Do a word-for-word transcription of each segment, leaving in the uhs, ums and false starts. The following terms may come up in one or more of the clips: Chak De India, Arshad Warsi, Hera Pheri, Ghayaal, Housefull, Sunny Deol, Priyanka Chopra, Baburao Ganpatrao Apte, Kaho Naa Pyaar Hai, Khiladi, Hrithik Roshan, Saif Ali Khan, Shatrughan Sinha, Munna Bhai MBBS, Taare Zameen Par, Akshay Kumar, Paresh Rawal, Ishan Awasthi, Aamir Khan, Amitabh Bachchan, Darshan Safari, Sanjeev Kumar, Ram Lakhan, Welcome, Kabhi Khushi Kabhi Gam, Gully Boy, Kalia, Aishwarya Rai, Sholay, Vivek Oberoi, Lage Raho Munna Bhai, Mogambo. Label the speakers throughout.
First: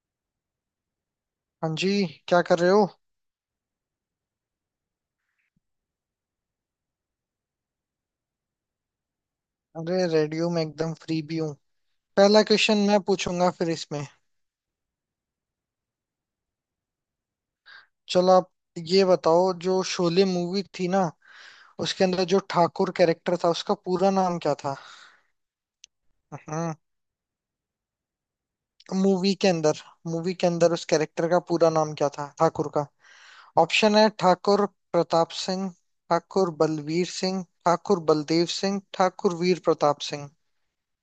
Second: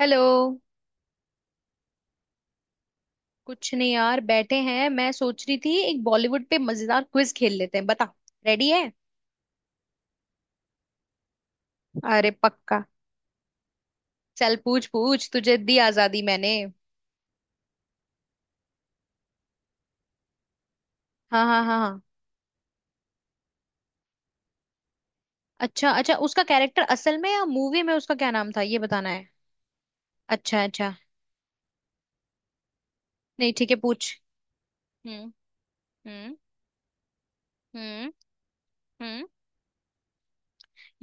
Speaker 1: Hello.
Speaker 2: हाँ जी, क्या कर रहे हो?
Speaker 1: कुछ नहीं यार बैठे हैं। मैं सोच रही थी एक बॉलीवुड पे मजेदार क्विज खेल लेते हैं। बता रेडी है।
Speaker 2: अरे रेडियो में एकदम फ्री भी हूँ।
Speaker 1: अरे
Speaker 2: पहला क्वेश्चन
Speaker 1: पक्का।
Speaker 2: मैं पूछूंगा फिर इसमें।
Speaker 1: चल पूछ पूछ, तुझे दी आजादी मैंने।
Speaker 2: चलो आप ये बताओ, जो शोले मूवी थी ना,
Speaker 1: हाँ हाँ हाँ हाँ।
Speaker 2: उसके अंदर जो ठाकुर कैरेक्टर था उसका पूरा नाम क्या था?
Speaker 1: अच्छा अच्छा, उसका
Speaker 2: हम्म।
Speaker 1: कैरेक्टर असल में या मूवी में उसका क्या नाम था ये बताना है।
Speaker 2: मूवी के अंदर मूवी के
Speaker 1: अच्छा
Speaker 2: अंदर उस
Speaker 1: अच्छा।
Speaker 2: कैरेक्टर का पूरा नाम क्या था ठाकुर का?
Speaker 1: नहीं ठीक है
Speaker 2: ऑप्शन है
Speaker 1: पूछ।
Speaker 2: ठाकुर
Speaker 1: हम्म
Speaker 2: प्रताप सिंह,
Speaker 1: हम्म
Speaker 2: ठाकुर बलवीर सिंह, ठाकुर
Speaker 1: हम्म
Speaker 2: बलदेव सिंह,
Speaker 1: हम्म।
Speaker 2: ठाकुर वीर प्रताप सिंह।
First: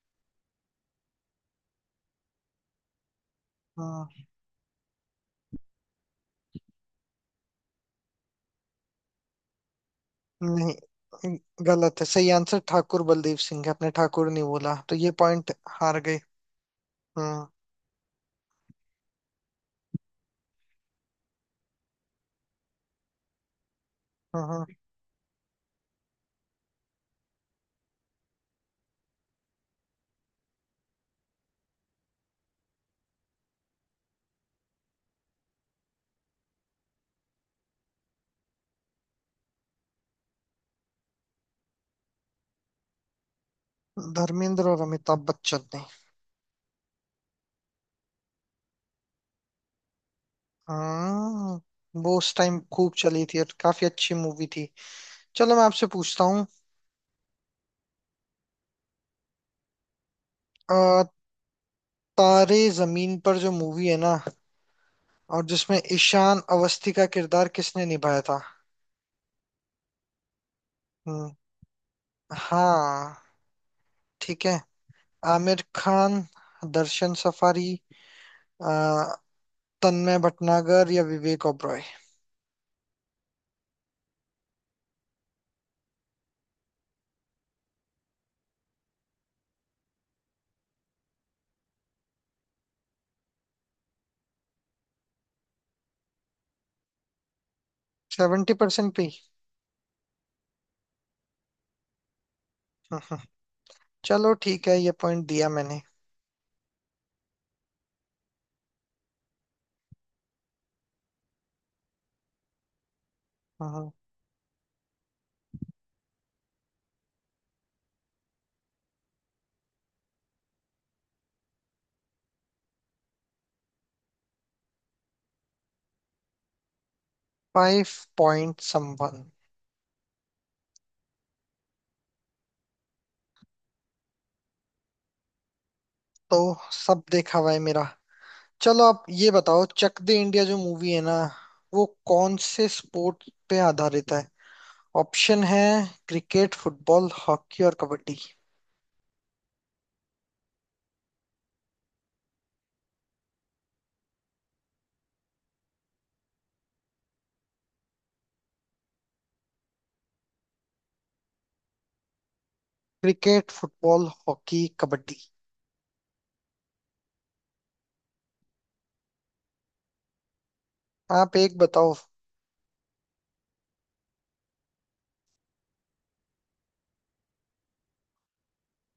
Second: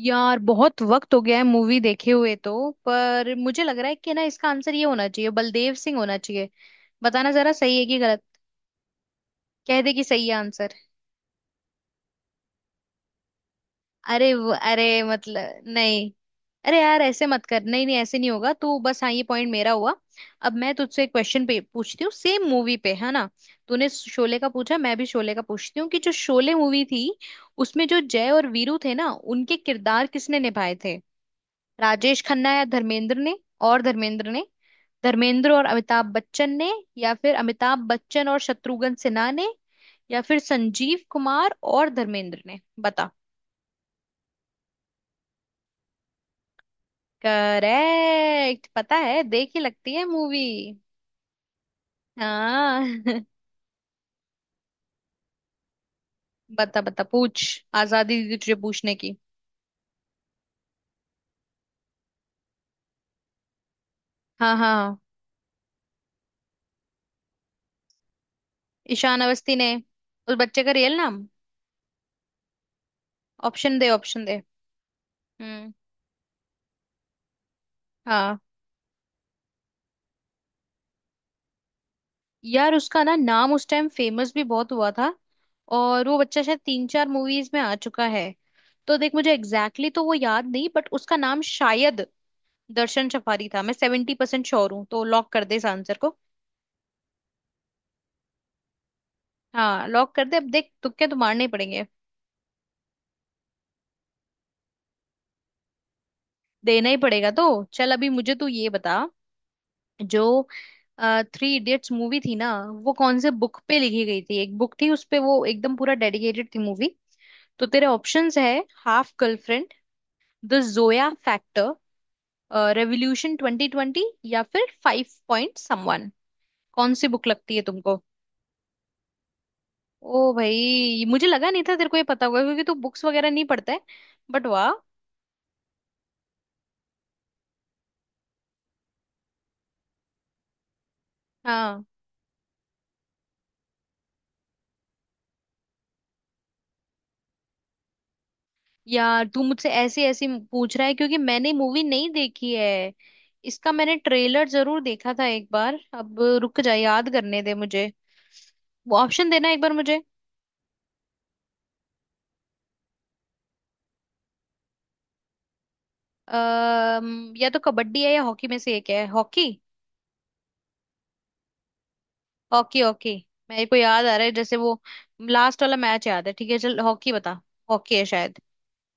Speaker 1: यार बहुत वक्त हो गया है मूवी देखे हुए तो, पर मुझे लग रहा है कि ना
Speaker 2: हम्म।
Speaker 1: इसका आंसर ये होना चाहिए, बलदेव सिंह होना चाहिए। बताना जरा सही है कि गलत। कह दे कि सही है।
Speaker 2: नहीं, गलत है। सही आंसर ठाकुर बलदेव सिंह है। आपने ठाकुर
Speaker 1: अरे
Speaker 2: नहीं
Speaker 1: वो-
Speaker 2: बोला
Speaker 1: अरे
Speaker 2: तो ये पॉइंट
Speaker 1: मतलब
Speaker 2: हार
Speaker 1: नहीं।
Speaker 2: गए।
Speaker 1: अरे यार ऐसे मत
Speaker 2: हम्म
Speaker 1: कर। नहीं नहीं ऐसे नहीं होगा तू बस। हाँ ये पॉइंट मेरा हुआ। अब मैं तुझसे एक क्वेश्चन पे पूछती हूँ, सेम मूवी पे है ना। तूने शोले का
Speaker 2: हम्म
Speaker 1: पूछा, मैं भी शोले का पूछती हूँ कि जो शोले मूवी थी उसमें जो जय और वीरू थे ना उनके किरदार किसने निभाए थे। राजेश खन्ना या धर्मेंद्र ने। और धर्मेंद्र ने। धर्मेंद्र और अमिताभ बच्चन ने। या फिर अमिताभ बच्चन और शत्रुघ्न सिन्हा ने। या फिर संजीव कुमार और धर्मेंद्र ने बता।
Speaker 2: हम्म। धर्मेंद्र और अमिताभ बच्चन ने।
Speaker 1: करेक्ट, पता है देख ही लगती है मूवी।
Speaker 2: हाँ, वो उस टाइम
Speaker 1: हाँ।
Speaker 2: खूब चली थी और काफी अच्छी मूवी थी। चलो मैं आपसे पूछता हूँ।
Speaker 1: बता बता पूछ। आजादी दी तुझे पूछने की।
Speaker 2: अ, तारे जमीन पर जो मूवी है ना,
Speaker 1: हाँ हाँ हाँ।
Speaker 2: और जिसमें ईशान अवस्थी का किरदार किसने निभाया था?
Speaker 1: ईशान अवस्थी ने। उस बच्चे का रियल नाम।
Speaker 2: हम्म। हाँ।
Speaker 1: ऑप्शन दे ऑप्शन दे।
Speaker 2: ठीक है। आमिर
Speaker 1: हम्म।
Speaker 2: खान, दर्शन सफारी,
Speaker 1: हाँ।
Speaker 2: अ, तन्मय भटनागर या विवेक ओबरॉय।
Speaker 1: यार उसका ना नाम उस टाइम फेमस भी बहुत हुआ था। और वो बच्चा शायद तीन चार मूवीज में आ चुका है। तो देख मुझे एग्जैक्टली exactly तो वो याद नहीं, बट उसका नाम शायद दर्शन सफारी था। मैं सेवेंटी परसेंट श्योर हूँ, तो लॉक कर दे इस आंसर को।
Speaker 2: सेवेंटी परसेंट पे ही।
Speaker 1: हाँ लॉक कर दे। अब देख तुक्के तो मारने ही पड़ेंगे।
Speaker 2: हम्म, हम्म। चलो ठीक है ये पॉइंट दिया मैंने।
Speaker 1: देना ही पड़ेगा तो चल, अभी मुझे तू ये बता, जो थ्री इडियट्स मूवी थी ना वो कौन से बुक पे लिखी गई थी। एक बुक थी उस पे वो एकदम पूरा डेडिकेटेड थी मूवी। तो तेरे ऑप्शंस है Half Girlfriend, The Zoya Factor, Revolution twenty twenty, या फिर फाइव पॉइंट समवन। कौन सी बुक लगती है
Speaker 2: फाइव
Speaker 1: तुमको।
Speaker 2: Point someone.
Speaker 1: ओ भाई, मुझे लगा नहीं था तेरे को ये पता होगा क्योंकि तू बुक्स वगैरह नहीं पढ़ता है। बट वाह।
Speaker 2: तो सब देखा हुआ है मेरा। चलो आप ये बताओ, चक दे इंडिया जो मूवी है ना,
Speaker 1: हाँ।
Speaker 2: वो कौन से स्पोर्ट पे आधारित है? ऑप्शन है क्रिकेट, फुटबॉल, हॉकी और कबड्डी।
Speaker 1: यार तू मुझसे ऐसी ऐसी पूछ रहा है क्योंकि मैंने मूवी नहीं देखी है। इसका मैंने ट्रेलर जरूर देखा था एक बार। अब रुक जा, याद करने दे मुझे। वो ऑप्शन देना एक बार मुझे।
Speaker 2: Cricket, football, hockey, kabaddi.
Speaker 1: अः या तो कबड्डी है या हॉकी, में से एक है। हॉकी
Speaker 2: आप एक बताओ।
Speaker 1: Hockey hockey. मेरे को याद आ रहा है जैसे वो लास्ट वाला मैच याद है। ठीक है चल हॉकी बता। हॉकी है शायद।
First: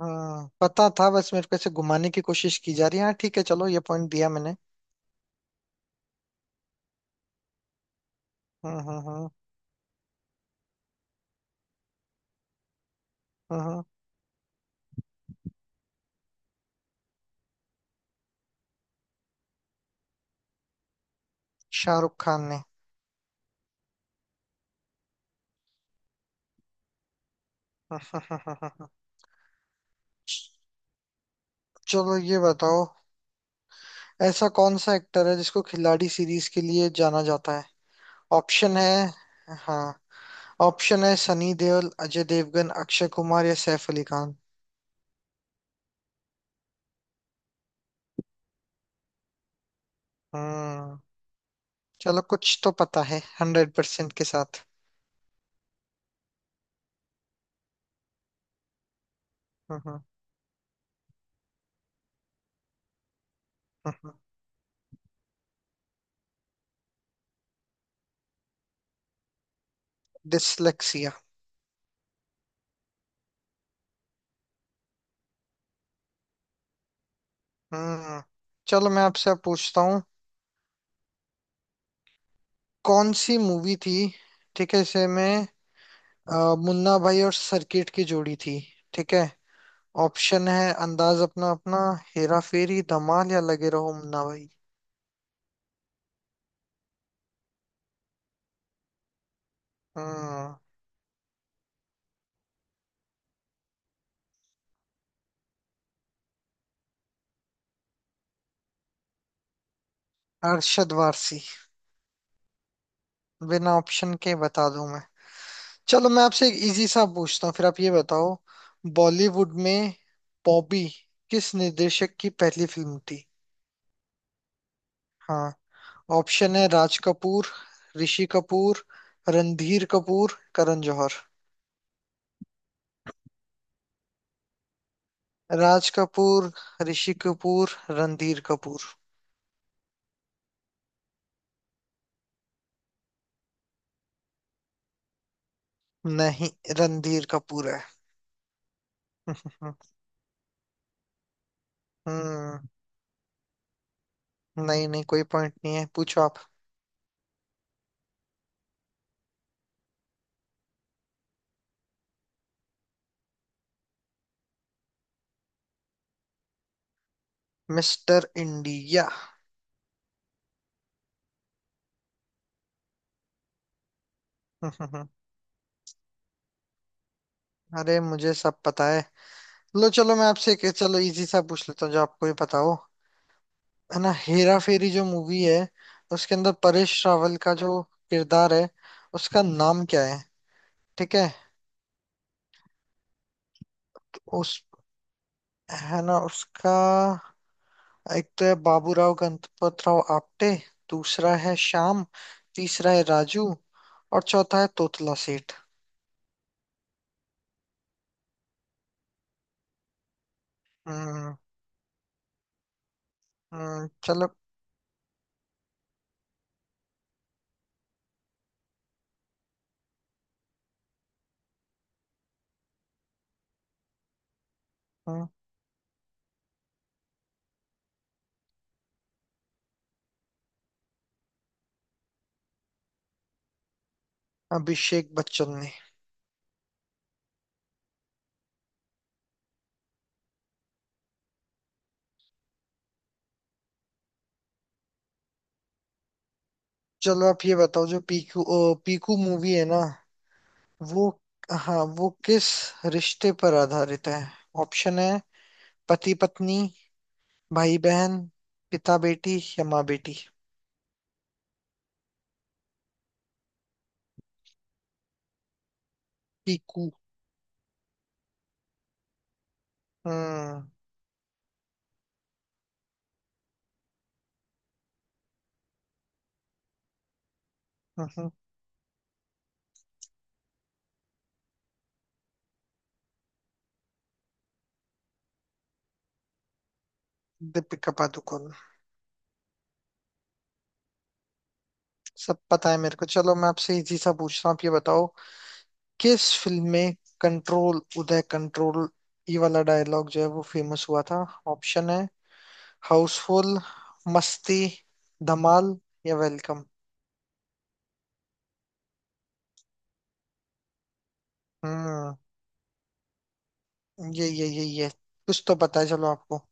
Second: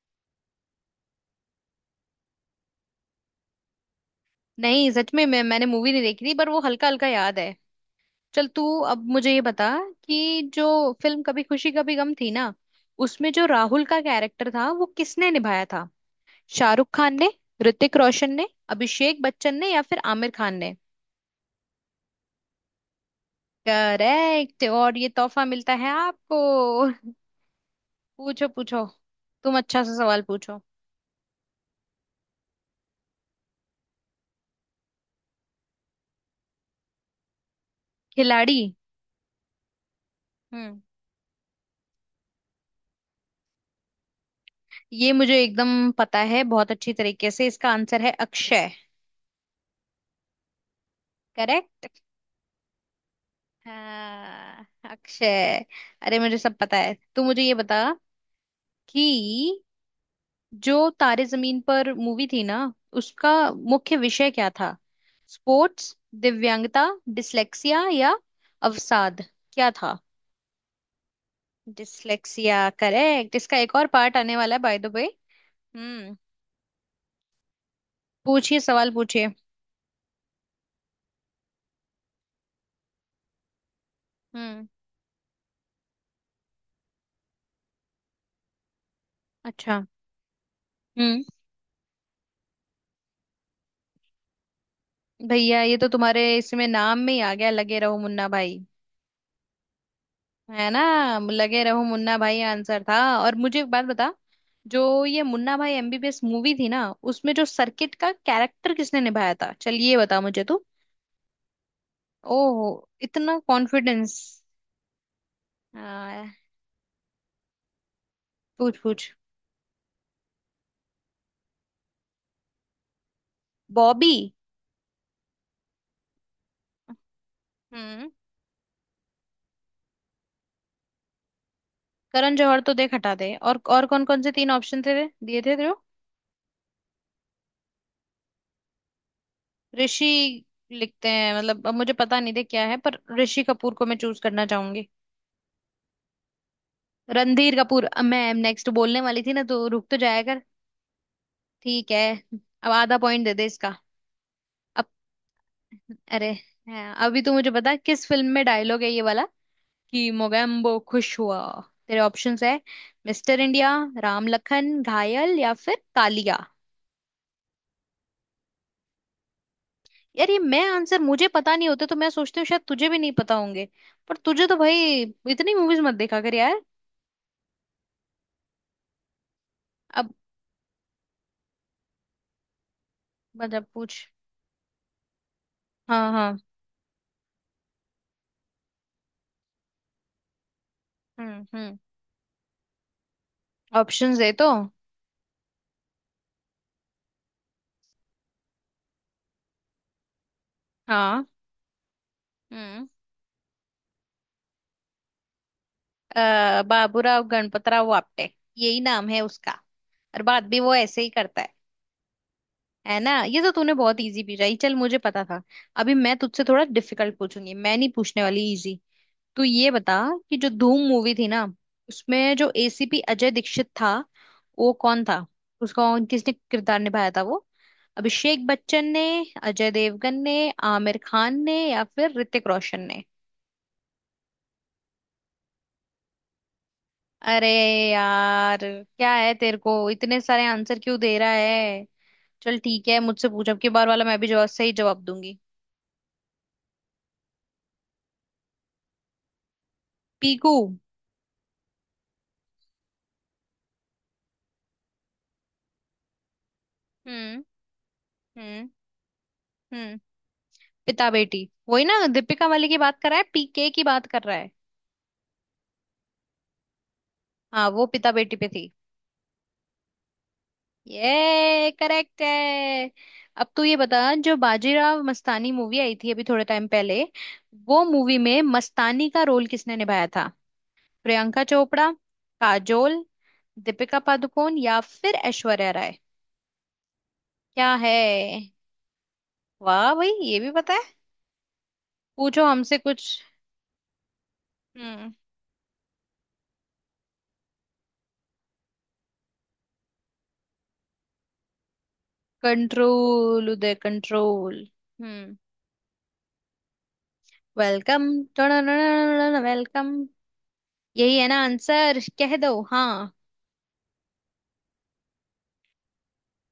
Speaker 2: हाँ, पता था, बस मेरे को ऐसे घुमाने की कोशिश की जा रही है। हाँ ठीक है, चलो ये पॉइंट दिया मैंने।
Speaker 1: नहीं सच में, मैं मैंने मूवी नहीं देखी थी पर वो हल्का हल्का याद है। चल तू।
Speaker 2: हम्म हम्म
Speaker 1: अब
Speaker 2: हम्म
Speaker 1: मुझे ये बता कि जो फिल्म कभी खुशी कभी गम थी ना उसमें जो
Speaker 2: हम्म।
Speaker 1: राहुल का कैरेक्टर था वो किसने निभाया था। शाहरुख खान ने, ऋतिक रोशन ने, अभिषेक बच्चन ने या फिर आमिर खान ने।
Speaker 2: शाहरुख खान ने।
Speaker 1: करेक्ट, और ये तोहफा मिलता है आपको। पूछो पूछो। तुम अच्छा सा सवाल पूछो।
Speaker 2: चलो ये बताओ, ऐसा कौन सा एक्टर है जिसको खिलाड़ी सीरीज के लिए जाना जाता है?
Speaker 1: खिलाड़ी।
Speaker 2: ऑप्शन है, हाँ,
Speaker 1: हम्म।
Speaker 2: ऑप्शन है सनी देओल, अजय देवगन, अक्षय कुमार या सैफ अली खान।
Speaker 1: ये मुझे एकदम पता है बहुत अच्छी तरीके से। इसका आंसर है अक्षय।
Speaker 2: हम्म।
Speaker 1: करेक्ट।
Speaker 2: चलो कुछ तो पता है हंड्रेड परसेंट के साथ।
Speaker 1: हाँ। अक्षय। अरे मुझे सब पता है। तू मुझे ये बता कि
Speaker 2: हम्म।
Speaker 1: जो तारे जमीन पर मूवी थी ना उसका मुख्य विषय क्या था। स्पोर्ट्स, दिव्यांगता, डिसलेक्सिया या अवसाद। क्या था।
Speaker 2: डिसलेक्सिया।
Speaker 1: Dyslexia correct. इसका एक और पार्ट आने वाला है बाय द वे। हम्म।
Speaker 2: हम्म।
Speaker 1: पूछिए सवाल
Speaker 2: चलो मैं
Speaker 1: पूछिए।
Speaker 2: आपसे अब पूछता हूँ, कौन सी मूवी थी,
Speaker 1: हम्म।
Speaker 2: ठीक है इसे में, अ, मुन्ना भाई और सर्किट की जोड़ी थी, ठीक है।
Speaker 1: अच्छा।
Speaker 2: ऑप्शन है अंदाज
Speaker 1: हम्म।
Speaker 2: अपना अपना, हेरा फेरी, धमाल या लगे रहो मुन्ना भाई।
Speaker 1: भैया ये तो तुम्हारे इसमें नाम में ही आ गया, लगे रहो मुन्ना भाई।
Speaker 2: हम्म।
Speaker 1: है ना। लगे रहो मुन्ना भाई आंसर था। और मुझे एक बात बता। जो ये मुन्ना भाई M B B S movie थी ना उसमें जो सर्किट का कैरेक्टर किसने निभाया था, चल ये बता मुझे तू।
Speaker 2: अरशद वारसी।
Speaker 1: ओहो, इतना
Speaker 2: बिना ऑप्शन
Speaker 1: कॉन्फिडेंस।
Speaker 2: के बता दूं मैं। चलो मैं
Speaker 1: हाँ।
Speaker 2: आपसे एक इजी सा पूछता हूँ, फिर आप ये बताओ।
Speaker 1: पूछ पूछ।
Speaker 2: बॉलीवुड में बॉबी किस निर्देशक की पहली फिल्म थी?
Speaker 1: बॉबी।
Speaker 2: हाँ। ऑप्शन है राज कपूर,
Speaker 1: हम्म।
Speaker 2: ऋषि कपूर, रणधीर कपूर, करण जौहर।
Speaker 1: करण जौहर तो देख हटा दे। और और कौन कौन से तीन ऑप्शन थे दिए थे जो।
Speaker 2: राज कपूर, ऋषि कपूर, रणधीर कपूर।
Speaker 1: ऋषि लिखते हैं मतलब, अब मुझे पता नहीं थे क्या है पर ऋषि कपूर को मैं चूज करना चाहूंगी।
Speaker 2: नहीं, रणधीर
Speaker 1: रणधीर
Speaker 2: कपूर है।
Speaker 1: कपूर, अब मैं नेक्स्ट बोलने वाली थी ना तो
Speaker 2: हम्म।
Speaker 1: रुक तो जाया। ठीक है।
Speaker 2: हम्म।
Speaker 1: अब आधा पॉइंट दे दे इसका। अब
Speaker 2: नहीं नहीं, कोई पॉइंट नहीं है, पूछो
Speaker 1: अरे
Speaker 2: आप।
Speaker 1: हाँ, अभी तू मुझे बता किस फिल्म में डायलॉग है ये वाला कि मोगैम्बो खुश हुआ। तेरे ऑप्शंस है मिस्टर इंडिया, राम लखन, घायल या फिर कालिया।
Speaker 2: Mister India.
Speaker 1: यार ये मैं आंसर मुझे पता नहीं होते तो मैं सोचती हूँ शायद तुझे भी नहीं पता होंगे। पर तुझे तो भाई इतनी मूवीज मत देखा कर यार।
Speaker 2: अरे, मुझे सब पता है। लो,
Speaker 1: अब
Speaker 2: चलो मैं आपसे एक, चलो इजी सा पूछ लेता हूँ जो आपको भी पता हो।
Speaker 1: मतलब पूछ।
Speaker 2: है ना, हेरा फेरी जो मूवी है
Speaker 1: हाँ
Speaker 2: उसके
Speaker 1: हाँ।
Speaker 2: अंदर परेश रावल का जो किरदार है, उसका नाम क्या है? ठीक है।
Speaker 1: हम्म हम्म। ऑप्शंस दे तो।
Speaker 2: उस, है ना, उसका, एक तो है बाबूराव गणपतराव आपटे,
Speaker 1: हाँ।
Speaker 2: दूसरा है श्याम,
Speaker 1: हम्म।
Speaker 2: तीसरा है राजू और चौथा है तोतला सेठ।
Speaker 1: अ, बाबूराव गणपतराव आपटे। यही नाम है उसका। और बात भी वो ऐसे ही
Speaker 2: हम्म।
Speaker 1: करता है। है ना। ये तो तूने
Speaker 2: हम्म,
Speaker 1: बहुत इजी
Speaker 2: चलो।
Speaker 1: पूछा, चल मुझे पता था। अभी मैं तुझसे थोड़ा डिफिकल्ट पूछूंगी। मैं नहीं पूछने वाली इजी। तू ये बता कि जो धूम मूवी थी ना उसमें जो ए सी पी अजय दीक्षित था वो कौन था।
Speaker 2: हम्म।
Speaker 1: उसका किसने किरदार निभाया था वो। अभिषेक बच्चन ने, अजय देवगन ने, आमिर खान ने या फिर ऋतिक रोशन ने।
Speaker 2: अभिषेक बच्चन ने।
Speaker 1: अरे यार क्या है, तेरे को इतने सारे आंसर क्यों दे रहा है। चल ठीक है मुझसे पूछ, अब की बार वाला मैं भी जवाब सही जवाब दूंगी।
Speaker 2: चलो आप ये बताओ, जो पीकू, ओ, पीकू मूवी है ना
Speaker 1: पीकू।
Speaker 2: वो, हाँ, वो किस रिश्ते पर आधारित है? ऑप्शन है पति पत्नी,
Speaker 1: हम्म
Speaker 2: भाई बहन,
Speaker 1: हम्म
Speaker 2: पिता बेटी या माँ
Speaker 1: हम्म।
Speaker 2: बेटी।
Speaker 1: पिता बेटी। वही ना, दीपिका वाली की बात कर रहा है, पीके की बात कर रहा है।
Speaker 2: पीकू।
Speaker 1: हाँ वो पिता बेटी पे थी।
Speaker 2: हम्म,
Speaker 1: ये करेक्ट है। अब तू ये बता, जो बाजीराव मस्तानी मूवी आई थी अभी थोड़े टाइम पहले, वो
Speaker 2: हम्म,
Speaker 1: मूवी
Speaker 2: हम्म।
Speaker 1: में मस्तानी का रोल किसने निभाया था। प्रियंका चोपड़ा, काजोल, दीपिका पादुकोण या फिर ऐश्वर्या राय। क्या है।
Speaker 2: दीपिका पादुकोण।
Speaker 1: वाह भाई ये भी पता है।
Speaker 2: सब
Speaker 1: पूछो
Speaker 2: पता
Speaker 1: हमसे
Speaker 2: है मेरे
Speaker 1: कुछ।
Speaker 2: को। चलो मैं आपसे इजी सा पूछता हूँ, आप ये बताओ,
Speaker 1: हम्म।
Speaker 2: किस फिल्म में "कंट्रोल उदय कंट्रोल" ये वाला डायलॉग जो है वो फेमस हुआ था? ऑप्शन है
Speaker 1: control
Speaker 2: Housefull,
Speaker 1: Uday control.
Speaker 2: Masti,
Speaker 1: हम्म।
Speaker 2: धमाल या वेलकम।
Speaker 1: Welcome welcome. यही है ना आंसर,
Speaker 2: हम्म।
Speaker 1: कह दो हाँ।
Speaker 2: ये ये ये ये कुछ तो पता है चलो आपको।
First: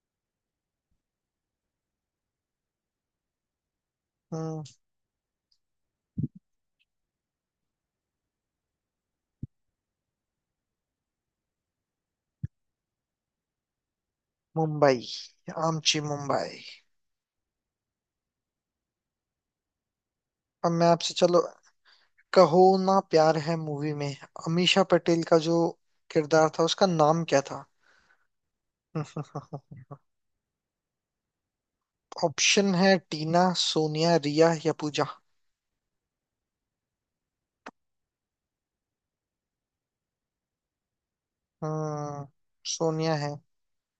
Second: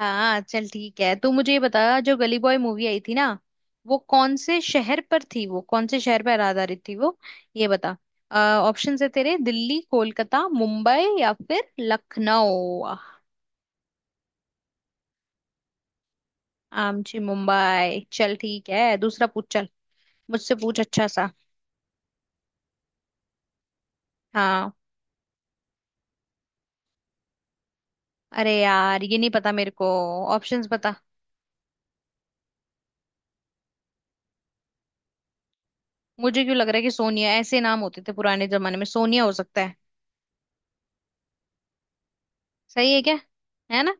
Speaker 1: हाँ। चल ठीक है तू मुझे ये बता, जो गली बॉय मूवी आई थी ना वो कौन से
Speaker 2: हम्म।
Speaker 1: शहर पर थी। वो कौन से शहर पर आधारित थी वो, ये बता। ऑप्शन है तेरे दिल्ली, कोलकाता, मुंबई या फिर लखनऊ।
Speaker 2: मुंबई। आमची मुंबई।
Speaker 1: आमची मुंबई। चल ठीक है दूसरा पूछ। चल मुझसे
Speaker 2: अब
Speaker 1: पूछ
Speaker 2: मैं
Speaker 1: अच्छा
Speaker 2: आपसे,
Speaker 1: सा।
Speaker 2: चलो कहो, ना प्यार है मूवी में
Speaker 1: हाँ।
Speaker 2: अमीषा पटेल का जो किरदार था उसका नाम क्या था?
Speaker 1: अरे यार ये नहीं पता मेरे को। ऑप्शंस बता।
Speaker 2: ऑप्शन है टीना, सोनिया, रिया या पूजा।
Speaker 1: मुझे क्यों लग रहा है कि सोनिया, ऐसे नाम होते थे पुराने जमाने में। सोनिया हो सकता है।
Speaker 2: हम्म।
Speaker 1: सही है क्या।
Speaker 2: सोनिया है।
Speaker 1: है ना।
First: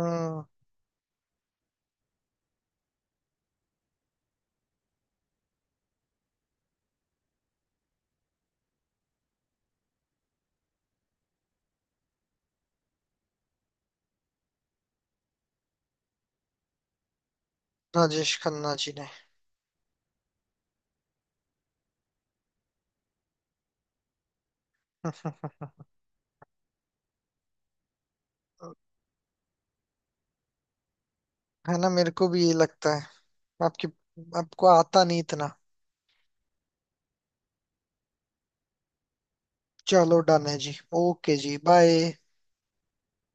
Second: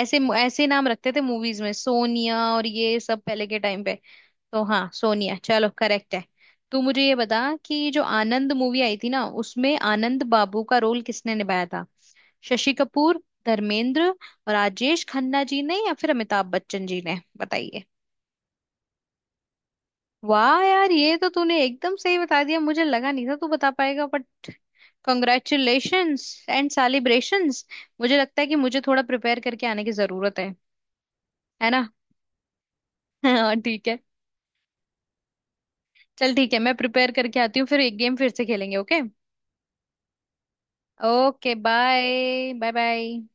Speaker 1: ऐसे ऐसे नाम रखते थे मूवीज में सोनिया, और ये सब पहले के टाइम पे। तो हाँ सोनिया, चलो करेक्ट है। तू मुझे ये बता कि जो आनंद मूवी आई थी ना उसमें आनंद बाबू का रोल किसने निभाया था। शशि कपूर, धर्मेंद्र, राजेश खन्ना जी ने या फिर अमिताभ बच्चन जी ने बताइए।
Speaker 2: राजेश खन्ना जी ने।
Speaker 1: वाह यार ये तो तूने एकदम सही बता दिया। मुझे लगा नहीं था तू बता पाएगा, बट कॉन्ग्रेचुलेशंस एंड सेलिब्रेशंस। मुझे लगता है कि मुझे थोड़ा प्रिपेयर करके आने की जरूरत है है
Speaker 2: है
Speaker 1: ना।
Speaker 2: ना, मेरे को भी ये लगता है।
Speaker 1: हाँ ठीक
Speaker 2: आपकी,
Speaker 1: है।
Speaker 2: आपको आता नहीं इतना।
Speaker 1: चल ठीक है मैं प्रिपेयर करके आती हूँ फिर एक गेम फिर से खेलेंगे। ओके।
Speaker 2: चलो डन है जी, ओके
Speaker 1: ओके
Speaker 2: जी, बाय।
Speaker 1: Bye bye bye.